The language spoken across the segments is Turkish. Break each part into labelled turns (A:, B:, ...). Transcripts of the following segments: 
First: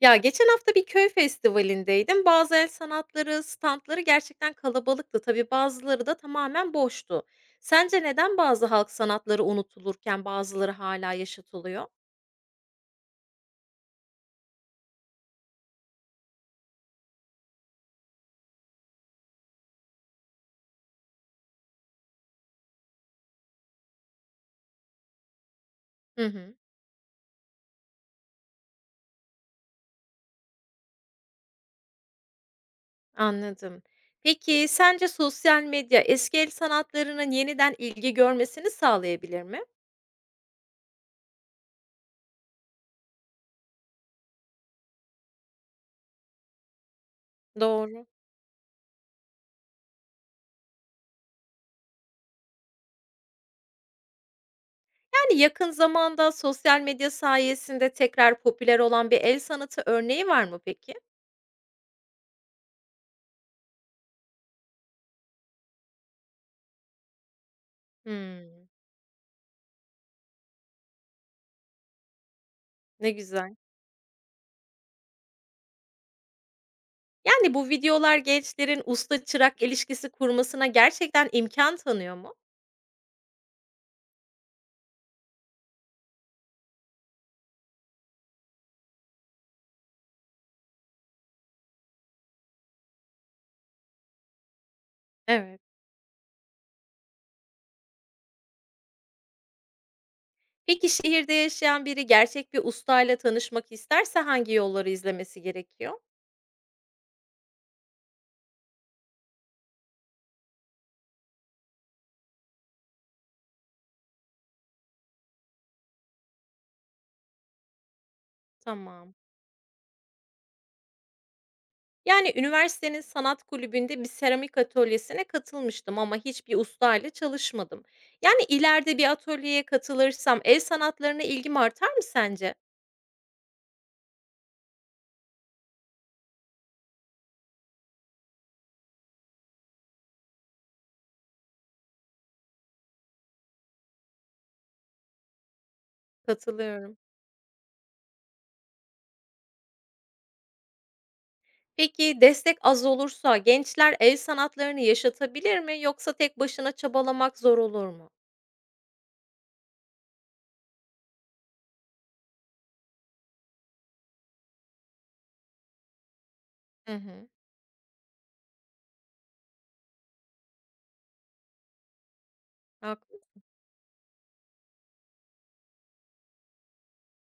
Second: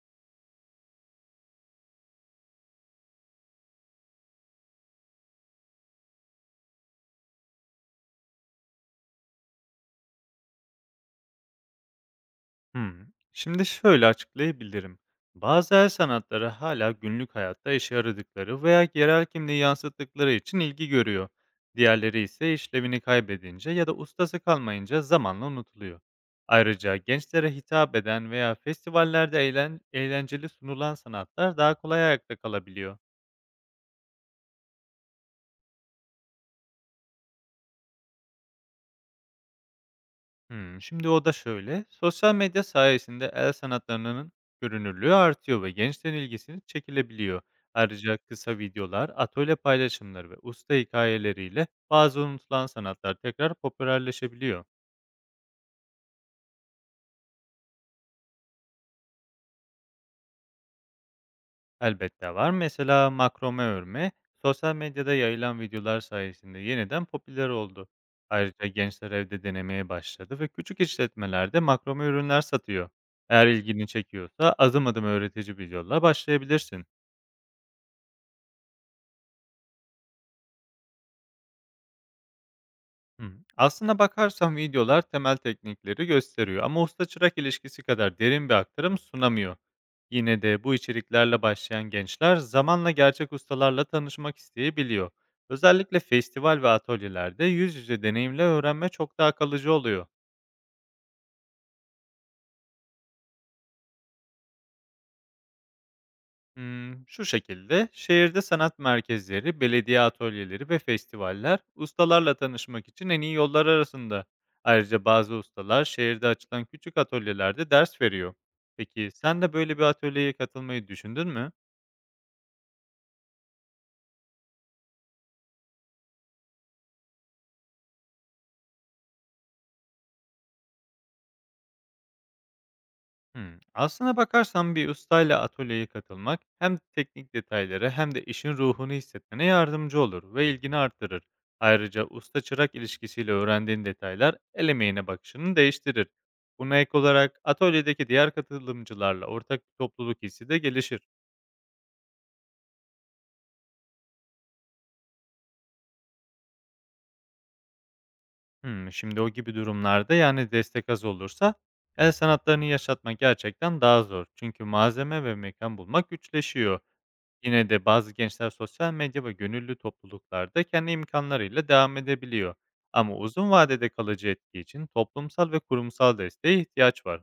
A: Ya, geçen hafta bir köy festivalindeydim. Bazı el sanatları, standları gerçekten kalabalıktı. Tabii bazıları da tamamen boştu. Sence neden bazı halk sanatları unutulurken bazıları hala yaşatılıyor?
B: Hımm. Şimdi şöyle açıklayabilirim. Bazı el sanatları hala günlük hayatta işe yaradıkları veya yerel kimliği yansıttıkları için ilgi görüyor. Diğerleri ise işlevini kaybedince ya da ustası kalmayınca zamanla unutuluyor.
A: Hı hı.
B: Ayrıca gençlere hitap eden veya festivallerde eğlenceli sunulan sanatlar daha kolay ayakta kalabiliyor.
A: Anladım. Peki sence sosyal medya eski el sanatlarının yeniden ilgi görmesini sağlayabilir mi?
B: Hımm. Şimdi o da şöyle, sosyal medya sayesinde el sanatlarının görünürlüğü artıyor ve gençlerin ilgisini çekilebiliyor.
A: Doğru.
B: Ayrıca kısa videolar, atölye paylaşımları ve usta hikayeleriyle bazı unutulan sanatlar tekrar popülerleşebiliyor.
A: Yani yakın zamanda sosyal medya sayesinde tekrar popüler olan bir el sanatı örneği var mı peki?
B: Elbette var. Mesela makrome örme, sosyal medyada yayılan videolar sayesinde yeniden popüler oldu.
A: Hımm,
B: Ayrıca gençler evde denemeye başladı ve küçük işletmelerde makrome ürünler satıyor.
A: ne
B: Eğer
A: güzel.
B: ilgini çekiyorsa adım adım öğretici videolarla başlayabilirsin.
A: Yani bu videolar gençlerin usta çırak ilişkisi kurmasına gerçekten imkan tanıyor mu?
B: Hımm. Aslına bakarsan videolar temel teknikleri gösteriyor ama usta-çırak ilişkisi kadar derin bir aktarım sunamıyor. Yine de bu içeriklerle başlayan gençler zamanla gerçek ustalarla tanışmak isteyebiliyor.
A: Evet.
B: Özellikle festival ve atölyelerde yüz yüze deneyimle öğrenme çok daha kalıcı oluyor.
A: Peki şehirde yaşayan biri gerçek bir ustayla tanışmak isterse hangi yolları izlemesi gerekiyor?
B: Hmm, şu şekilde şehirde sanat merkezleri, belediye atölyeleri ve festivaller ustalarla tanışmak için en iyi yollar arasında. Ayrıca bazı ustalar şehirde açılan küçük atölyelerde ders veriyor. Peki
A: Tamam.
B: sen de böyle bir atölyeye katılmayı düşündün mü?
A: Yani, üniversitenin sanat kulübünde bir seramik atölyesine katılmıştım ama hiçbir ustayla çalışmadım. Yani, ileride bir atölyeye katılırsam el sanatlarına ilgim artar mı sence?
B: Hımm. Aslına bakarsan bir ustayla atölyeye katılmak hem teknik detayları hem de işin ruhunu hissetmene yardımcı olur ve ilgini artırır. Ayrıca usta-çırak ilişkisiyle öğrendiğin detaylar el emeğine bakışını değiştirir. Buna ek
A: Katılıyorum.
B: olarak atölyedeki diğer katılımcılarla ortak bir topluluk hissi de gelişir.
A: Peki, destek az olursa gençler el sanatlarını yaşatabilir mi yoksa tek başına çabalamak zor olur mu?
B: Hımm, şimdi o gibi durumlarda, yani, destek az olursa el sanatlarını yaşatmak gerçekten daha zor. Çünkü malzeme ve mekan bulmak güçleşiyor.
A: Hı hı.
B: Yine de bazı gençler sosyal medya ve gönüllü topluluklarda kendi imkanlarıyla devam edebiliyor. Ama
A: Haklı.
B: uzun vadede kalıcı etki için toplumsal ve kurumsal desteğe ihtiyaç var.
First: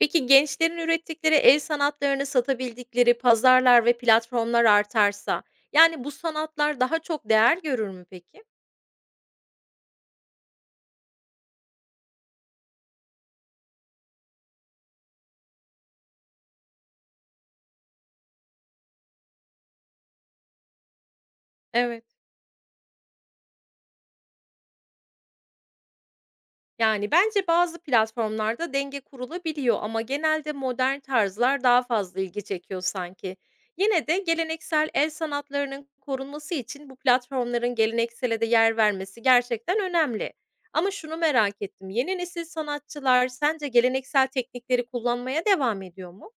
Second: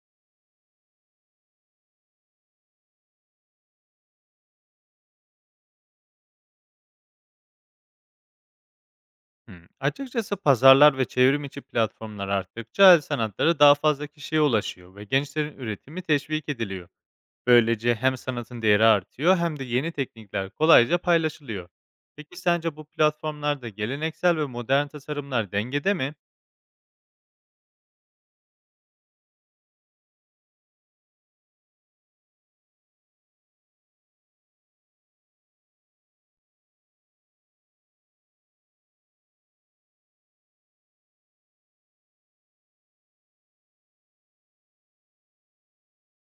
A: Peki, gençlerin ürettikleri el sanatlarını satabildikleri pazarlar ve platformlar artarsa, yani, bu sanatlar daha çok değer görür mü peki?
B: Hmm. Açıkçası pazarlar ve çevrim içi platformlar arttıkça el sanatları daha fazla kişiye ulaşıyor ve gençlerin üretimi teşvik ediliyor. Böylece hem sanatın değeri artıyor hem de yeni teknikler kolayca paylaşılıyor.
A: Evet.
B: Peki sence bu platformlarda geleneksel ve modern tasarımlar dengede mi?
A: Yani bence bazı platformlarda denge kurulabiliyor ama genelde modern tarzlar daha fazla ilgi çekiyor sanki. Yine de geleneksel el sanatlarının korunması için bu platformların geleneksele de yer vermesi gerçekten önemli. Ama şunu merak ettim. Yeni nesil sanatçılar sence geleneksel teknikleri kullanmaya devam ediyor mu?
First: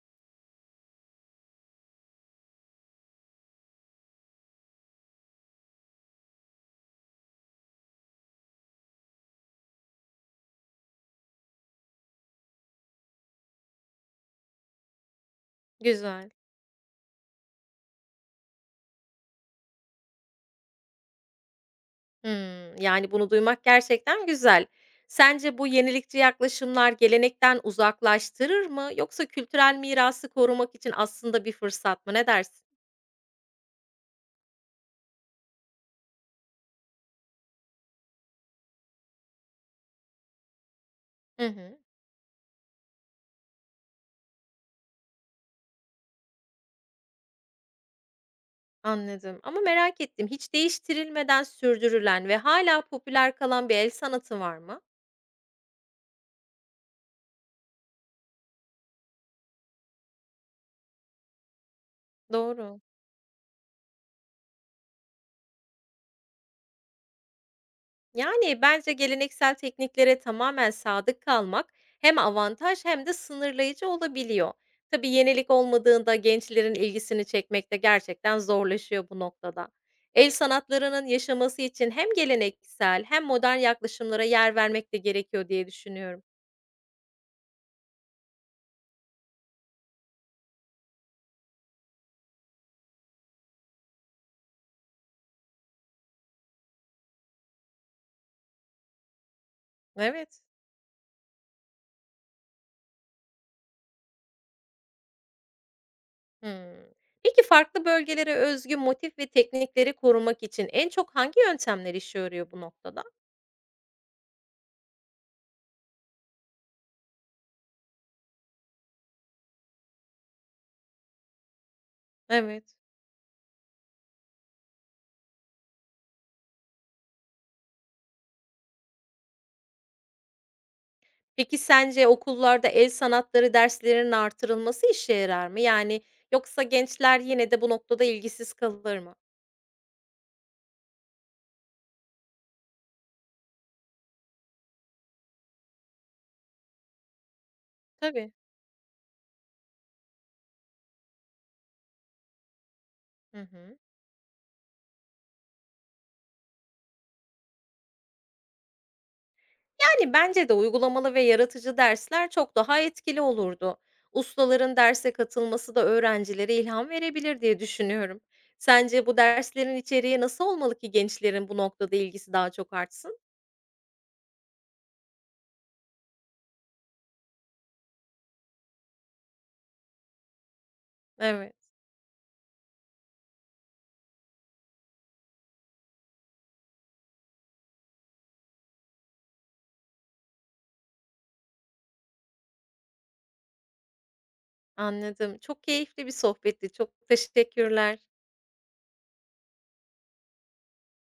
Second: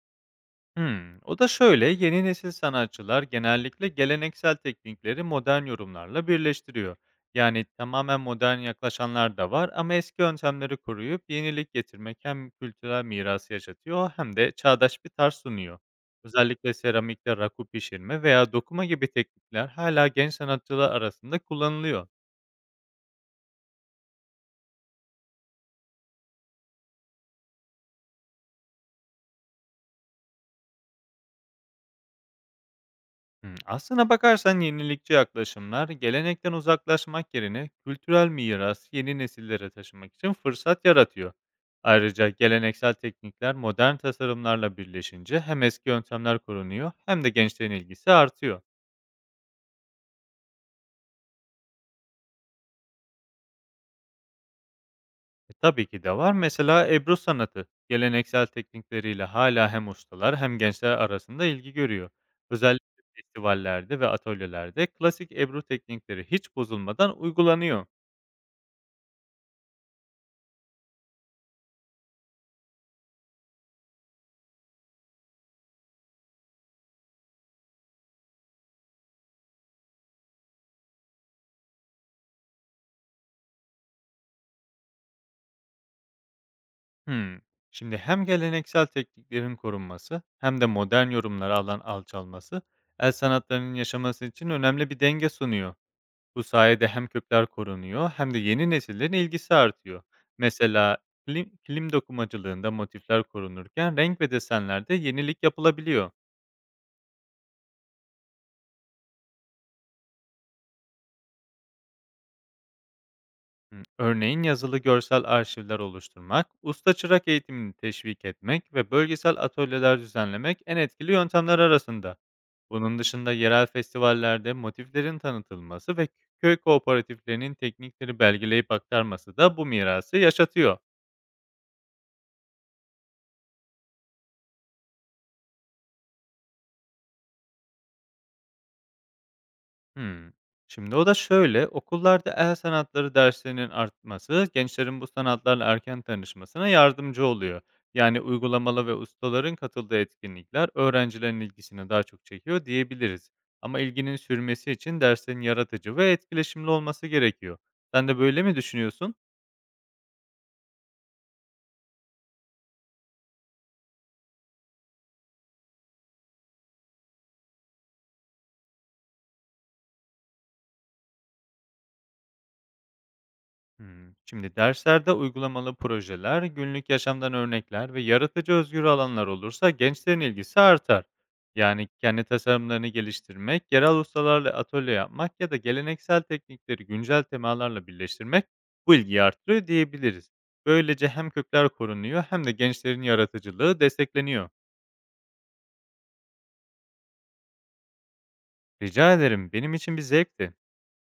B: Hımm. O da şöyle, yeni nesil sanatçılar genellikle geleneksel teknikleri modern yorumlarla birleştiriyor. Yani tamamen modern yaklaşanlar da var ama eski yöntemleri koruyup yenilik getirmek hem kültürel mirası yaşatıyor hem de çağdaş bir tarz sunuyor.
A: Güzel.
B: Özellikle seramikte raku pişirme veya dokuma gibi teknikler hala genç sanatçılar arasında kullanılıyor.
A: Hımm. Yani, bunu duymak gerçekten güzel. Sence bu yenilikçi yaklaşımlar gelenekten uzaklaştırır mı yoksa kültürel mirası korumak için aslında bir fırsat mı? Ne dersin?
B: Hmm, aslına bakarsan yenilikçi yaklaşımlar gelenekten uzaklaşmak yerine kültürel miras yeni nesillere taşımak için fırsat yaratıyor.
A: Hı hı.
B: Ayrıca geleneksel teknikler modern tasarımlarla birleşince hem eski yöntemler korunuyor hem de gençlerin ilgisi artıyor.
A: Anladım ama merak ettim, hiç değiştirilmeden sürdürülen ve hala popüler kalan bir el sanatı var mı?
B: Tabii ki de var. Mesela Ebru sanatı geleneksel teknikleriyle hala hem ustalar hem gençler arasında ilgi görüyor.
A: Doğru.
B: Özellikle festivallerde ve atölyelerde klasik Ebru teknikleri hiç bozulmadan uygulanıyor.
A: Yani bence geleneksel tekniklere tamamen sadık kalmak hem avantaj hem de sınırlayıcı olabiliyor. Tabii yenilik olmadığında gençlerin ilgisini çekmek de gerçekten zorlaşıyor bu noktada. El sanatlarının yaşaması için hem geleneksel hem modern yaklaşımlara yer vermek de gerekiyor diye düşünüyorum.
B: Hımm. Şimdi hem geleneksel tekniklerin korunması hem de modern yorumlara alan alçalması el sanatlarının yaşaması için önemli bir denge sunuyor. Bu sayede hem kökler korunuyor hem de yeni nesillerin ilgisi artıyor.
A: Evet.
B: Mesela kilim dokumacılığında motifler korunurken renk ve desenlerde yenilik yapılabiliyor.
A: Hmm. Peki farklı bölgelere özgü motif ve teknikleri korumak için en çok hangi yöntemler işe yarıyor bu noktada?
B: Hı, örneğin yazılı görsel arşivler oluşturmak, usta çırak eğitimini teşvik etmek ve bölgesel atölyeler düzenlemek en etkili yöntemler arasında.
A: Evet.
B: Bunun dışında yerel festivallerde motiflerin tanıtılması ve köy kooperatiflerinin teknikleri belgeleyip aktarması da bu mirası yaşatıyor.
A: Peki sence okullarda el sanatları derslerinin artırılması işe yarar mı? Yani yoksa gençler yine de bu noktada ilgisiz kalır mı?
B: Hımm. Şimdi o da şöyle, okullarda el sanatları derslerinin artması, gençlerin bu sanatlarla erken tanışmasına yardımcı oluyor. Yani
A: Tabii.
B: uygulamalı ve ustaların katıldığı etkinlikler öğrencilerin ilgisini daha çok çekiyor diyebiliriz.
A: Hı hı.
B: Ama ilginin sürmesi için derslerin yaratıcı ve etkileşimli olması gerekiyor. Sen de böyle mi düşünüyorsun?
A: Yani bence de uygulamalı ve yaratıcı dersler çok daha etkili olurdu. Ustaların derse katılması da öğrencilere ilham verebilir diye düşünüyorum. Sence bu derslerin içeriği nasıl olmalı ki gençlerin bu noktada ilgisi daha çok artsın?
B: Hımm. Şimdi derslerde uygulamalı projeler, günlük yaşamdan örnekler ve yaratıcı özgür alanlar olursa gençlerin ilgisi artar.
A: Evet,
B: Yani kendi tasarımlarını geliştirmek, yerel ustalarla atölye yapmak ya da geleneksel teknikleri güncel temalarla birleştirmek bu ilgiyi arttırıyor diyebiliriz. Böylece hem kökler korunuyor hem de gençlerin yaratıcılığı destekleniyor.
A: anladım. Çok keyifli bir sohbetti. Çok teşekkürler.
B: Rica ederim, benim için bir zevkti.